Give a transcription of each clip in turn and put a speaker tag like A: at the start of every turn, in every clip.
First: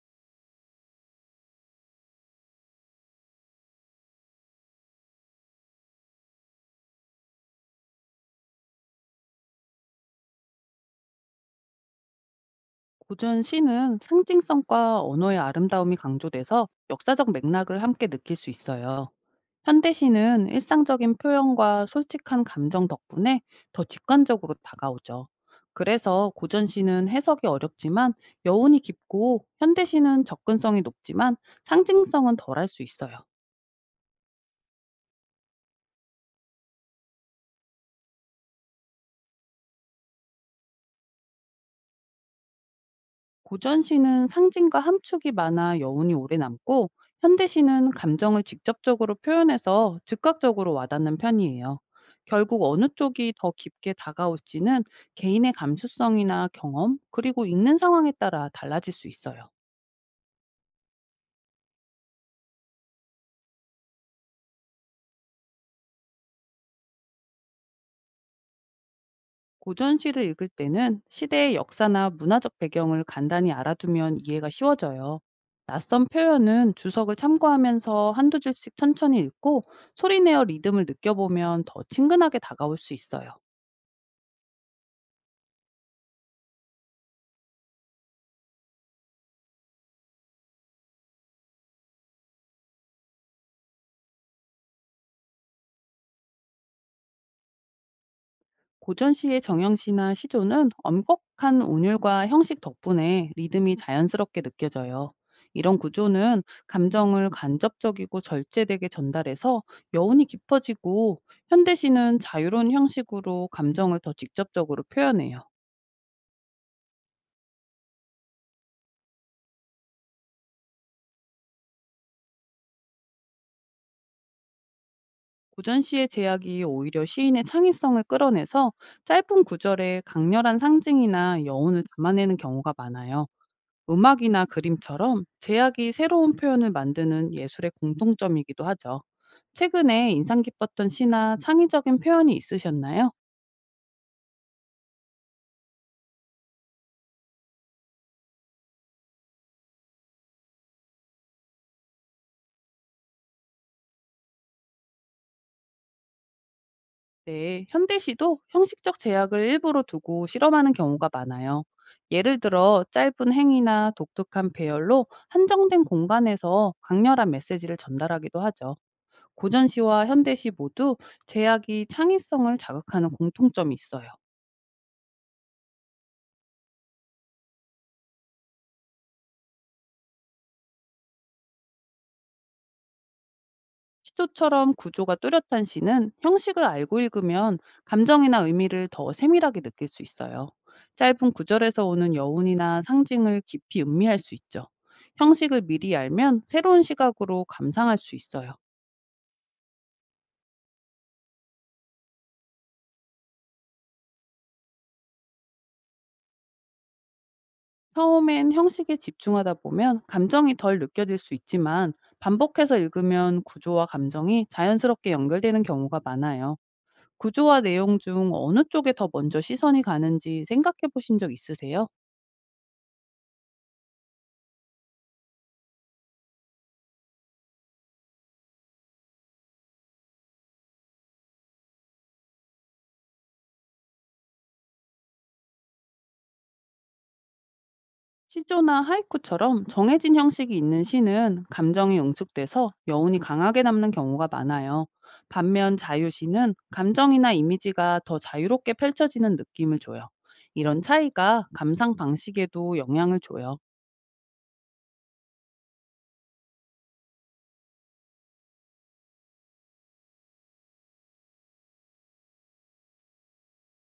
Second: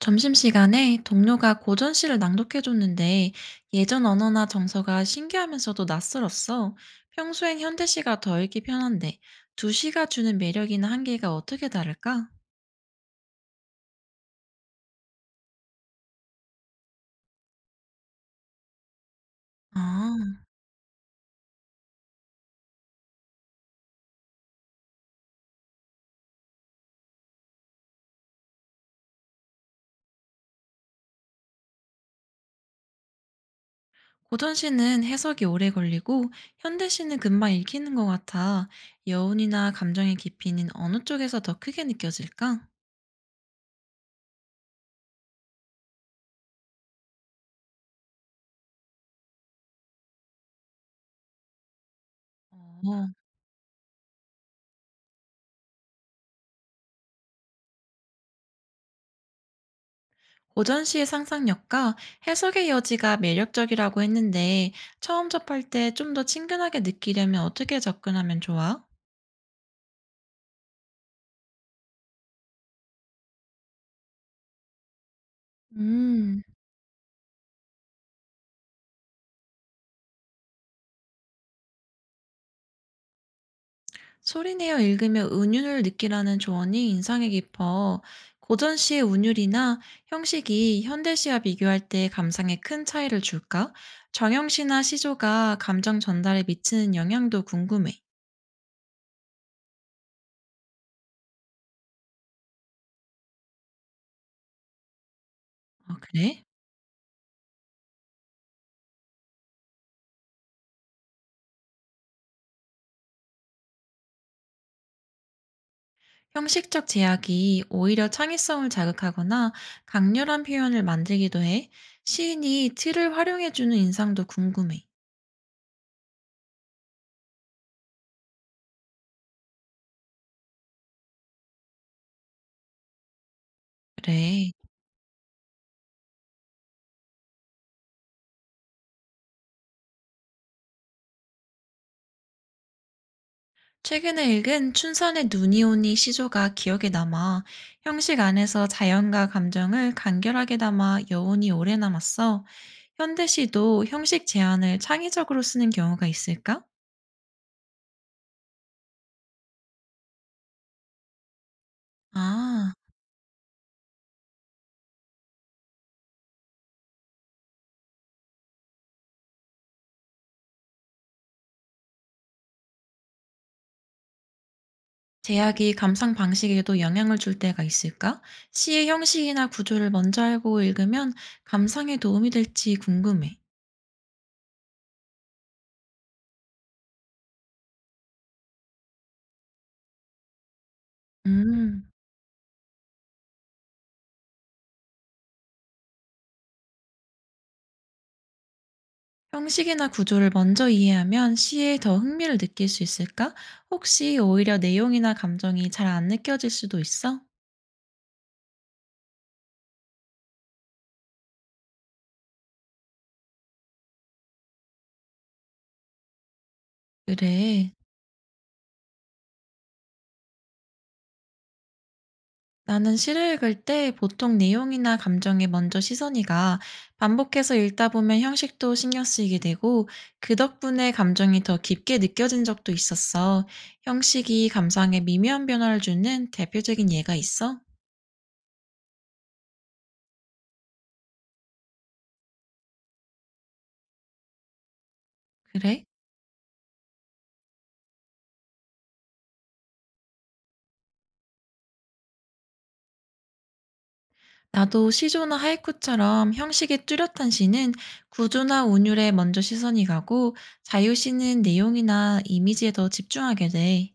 A: 점심시간에 동료가 고전시를 낭독해줬는데 예전 언어나 정서가 신기하면서도 낯설었어. 평소엔 현대시가 더 읽기 편한데 두 시가 주는 매력이나 한계가 어떻게 다를까?
B: 고전 시는 상징성과 언어의 아름다움이 강조돼서 역사적 맥락을 함께 느낄 수 있어요. 현대
A: 아,
B: 시는 일상적인 표현과 솔직한 감정 덕분에 더 직관적으로 다가오죠. 그래서 고전 시는 해석이 어렵지만 여운이 깊고, 현대 시는 접근성이 높지만 상징성은 덜할 수 있어요.
A: 고전시는 해석이 오래 걸리고 현대시는 금방 읽히는 것 같아. 여운이나 감정의 깊이는 어느 쪽에서 더 크게 느껴질까?
B: 고전시는 상징과 함축이 많아 여운이 오래 남고, 현대시는 감정을 직접적으로 표현해서 즉각적으로 와닿는 편이에요. 결국 어느
A: 어.
B: 쪽이 더 깊게 다가올지는 개인의 감수성이나 경험, 그리고 읽는 상황에 따라 달라질 수 있어요.
A: 고전 시의 상상력과 해석의 여지가 매력적이라고 했는데 처음 접할 때 좀 더 친근하게 느끼려면 어떻게 접근하면 좋아?
B: 고전시를 읽을 때는 시대의 역사나 문화적 배경을 간단히 알아두면 이해가 쉬워져요. 낯선
A: 음,
B: 표현은 주석을 참고하면서 한두 줄씩 천천히 읽고, 소리내어 리듬을 느껴보면 더 친근하게 다가올 수 있어요.
A: 소리내어 읽으며 은율을 느끼라는 조언이 인상에 깊어 고전 시의 운율이나 형식이 현대 시와 비교할 때 감상에 큰 차이를 줄까? 정형 시나 시조가 감정 전달에 미치는 영향도 궁금해.
B: 고전 시의 정형시나 시조는 엄격한 운율과 형식 덕분에 리듬이 자연스럽게 느껴져요. 이런
A: 아,
B: 구조는
A: 그래?
B: 감정을 간접적이고 절제되게 전달해서 여운이 깊어지고, 현대시는 자유로운 형식으로 감정을 더 직접적으로 표현해요.
A: 형식적 제약이 오히려 창의성을 자극하거나 강렬한 표현을 만들기도 해 시인이 틀을 활용해주는 인상도 궁금해.
B: 고전 시의 제약이 오히려 시인의 창의성을 끌어내서 짧은 구절에 강렬한 상징이나 여운을 담아내는 경우가 많아요. 음악이나
A: 그래.
B: 그림처럼 제약이 새로운 표현을 만드는 예술의 공통점이기도 하죠. 최근에 인상 깊었던 시나 창의적인 표현이 있으셨나요?
A: 최근에 읽은 춘선의 눈이 오니 시조가 기억에 남아 형식 안에서 자연과 감정을 간결하게 담아 여운이 오래 남았어. 현대시도 형식 제안을 창의적으로 쓰는 경우가 있을까?
B: 네, 현대시도 형식적 제약을 일부러 두고 실험하는 경우가 많아요. 예를
A: 아.
B: 들어 짧은 행위나 독특한 배열로 한정된 공간에서 강렬한 메시지를 전달하기도 하죠. 고전시와 현대시 모두 제약이 창의성을 자극하는 공통점이 있어요.
A: 제약이 감상 방식에도 영향을 줄 때가 있을까? 시의 형식이나 구조를 먼저 알고 읽으면 감상에 도움이 될지 궁금해.
B: 시조처럼 구조가 뚜렷한 시는 형식을 알고 읽으면 감정이나 의미를 더 세밀하게 느낄 수 있어요. 짧은 구절에서
A: 음,
B: 오는 여운이나 상징을 깊이 음미할 수 있죠. 형식을 미리 알면 새로운 시각으로 감상할 수 있어요.
A: 형식이나 구조를 먼저 이해하면 시에 더 흥미를 느낄 수 있을까? 혹시 오히려 내용이나 감정이 잘 안 느껴질 수도 있어?
B: 처음엔 형식에 집중하다 보면 감정이 덜 느껴질 수 있지만, 반복해서 읽으면 구조와 감정이 자연스럽게 연결되는 경우가 많아요. 구조와
A: 그래.
B: 내용 중 어느 쪽에 더 먼저 시선이 가는지 생각해 보신 적 있으세요?
A: 나는 시를 읽을 때 보통 내용이나 감정에 먼저 시선이 가 반복해서 읽다 보면 형식도 신경 쓰이게 되고 그 덕분에 감정이 더 깊게 느껴진 적도 있었어. 형식이 감상에 미묘한 변화를 주는 대표적인 예가 있어?
B: 시조나 하이쿠처럼 정해진 형식이 있는 시는 감정이 응축돼서 여운이 강하게 남는 경우가 많아요. 반면
A: 그래?
B: 자유시는 감정이나 이미지가 더 자유롭게 펼쳐지는 느낌을 줘요. 이런 차이가 감상 방식에도 영향을 줘요.
A: 나도 시조나 하이쿠처럼 형식이 뚜렷한 시는 구조나 운율에 먼저 시선이 가고 자유시는 내용이나 이미지에 더 집중하게 돼.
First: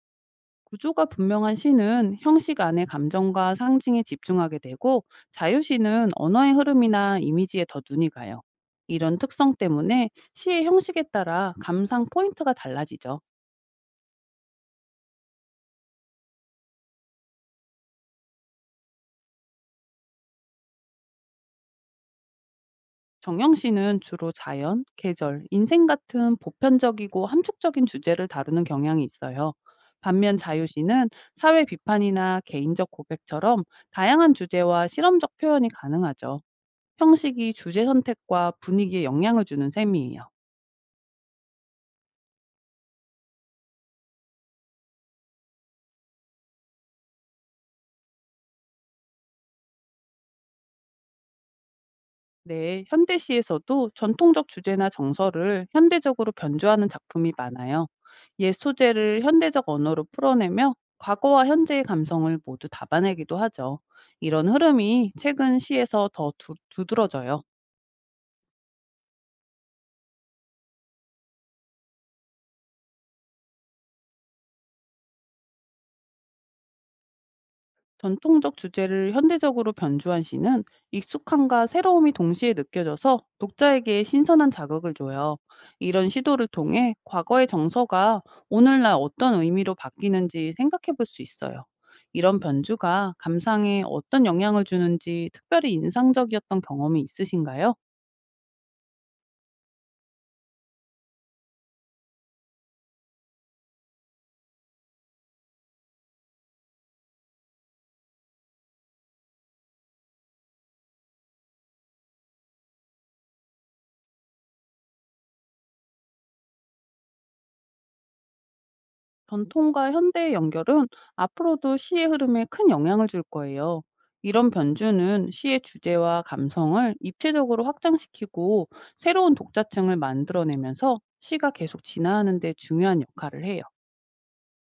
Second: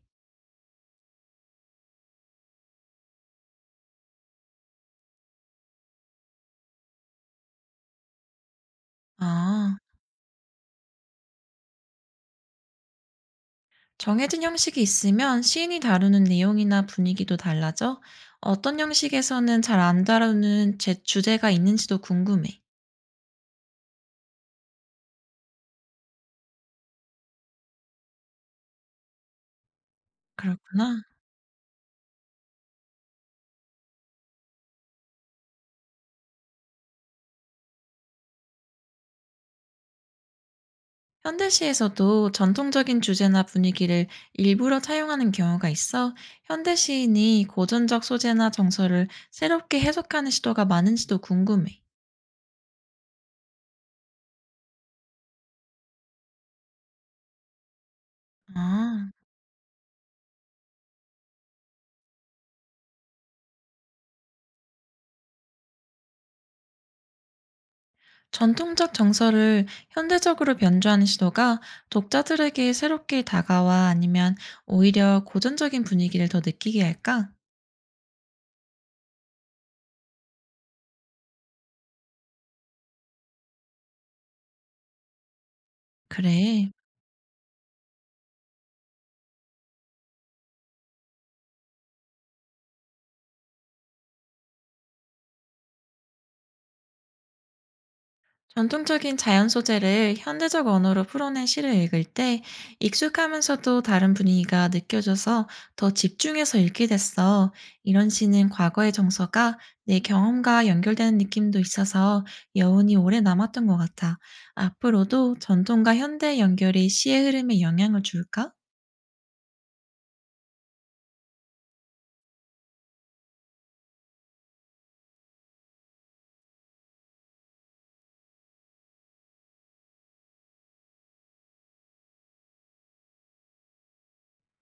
B: 구조가 분명한 시는 형식 안에 감정과 상징에 집중하게 되고, 자유시는 언어의 흐름이나 이미지에 더 눈이 가요. 이런 특성
A: 아.
B: 때문에 시의 형식에 따라 감상 포인트가 달라지죠.
A: 정해진 형식이 있으면 시인이 다루는 내용이나 분위기도 달라져 어떤 형식에서는 잘 안 다루는 제 주제가 있는지도 궁금해.
B: 정영 씨는 주로 자연, 계절, 인생 같은 보편적이고 함축적인 주제를 다루는 경향이 있어요. 반면 자유
A: 그렇구나.
B: 씨는 사회 비판이나 개인적 고백처럼 다양한 주제와 실험적 표현이 가능하죠. 형식이 주제 선택과 분위기에 영향을 주는 셈이에요.
A: 현대시에서도 전통적인 주제나 분위기를 일부러 차용하는 경우가 있어 현대 시인이 고전적 소재나 정서를 새롭게 해석하는 시도가 많은지도 궁금해.
B: 네, 현대시에서도 전통적 주제나 정서를 현대적으로 변주하는 작품이 많아요. 옛
A: 아.
B: 소재를 현대적 언어로 풀어내며 과거와 현재의 감성을 모두 담아내기도 하죠. 이런 흐름이 최근 시에서 더 두드러져요.
A: 전통적 정서를 현대적으로 변주하는 시도가 독자들에게 새롭게 다가와 아니면 오히려 고전적인 분위기를 더 느끼게 할까?
B: 전통적 주제를 현대적으로 변주한 시는 익숙함과 새로움이 동시에 느껴져서 독자에게 신선한 자극을 줘요. 이런 시도를
A: 그래.
B: 통해 과거의 정서가 오늘날 어떤 의미로 바뀌는지 생각해 볼 수 있어요. 이런 변주가 감상에 어떤 영향을 주는지 특별히 인상적이었던 경험이 있으신가요?
A: 전통적인 자연 소재를 현대적 언어로 풀어낸 시를 읽을 때 익숙하면서도 다른 분위기가 느껴져서 더 집중해서 읽게 됐어. 이런 시는 과거의 정서가 내 경험과 연결되는 느낌도 있어서 여운이 오래 남았던 것 같아. 앞으로도 전통과 현대 의 연결이 시의 흐름에 영향을 줄까?
B: 전통과 현대의 연결은 앞으로도 시의 흐름에 큰 영향을 줄 거예요. 이런 변주는 시의 주제와 감성을 입체적으로 확장시키고, 새로운 독자층을 만들어내면서 시가 계속 진화하는 데 중요한 역할을 해요.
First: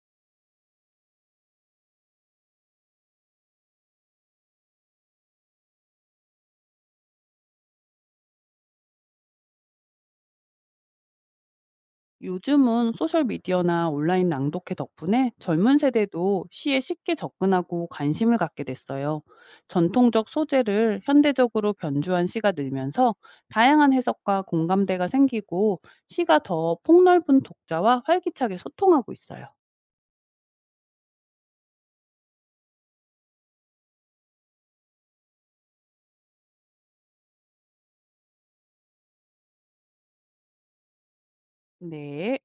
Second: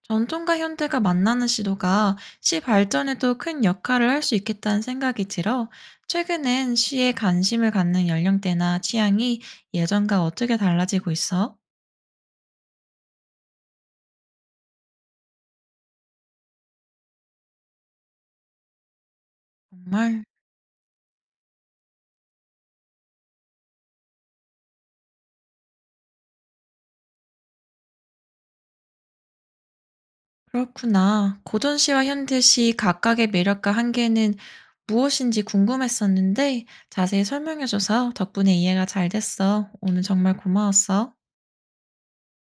A: 전통과 현대가 만나는 시도가 시 발전에도 큰 역할을 할 수 있겠다는 생각이 들어 최근엔 시에 관심을 갖는 연령대나 취향이 예전과 어떻게 달라지고 있어?
B: 요즘은 소셜미디어나 온라인 낭독회 덕분에 젊은 세대도 시에 쉽게 접근하고 관심을 갖게 됐어요.
A: 정말
B: 전통적 소재를 현대적으로 변주한 시가 늘면서 다양한 해석과 공감대가 생기고, 시가 더 폭넓은 독자와 활기차게 소통하고 있어요.
A: 그렇구나. 고전 시와 현대 시 각각의 매력과 한계는 무엇인지 궁금했었는데 자세히 설명해줘서 덕분에 이해가 잘 됐어. 오늘 정말 고마웠어.
B: 네.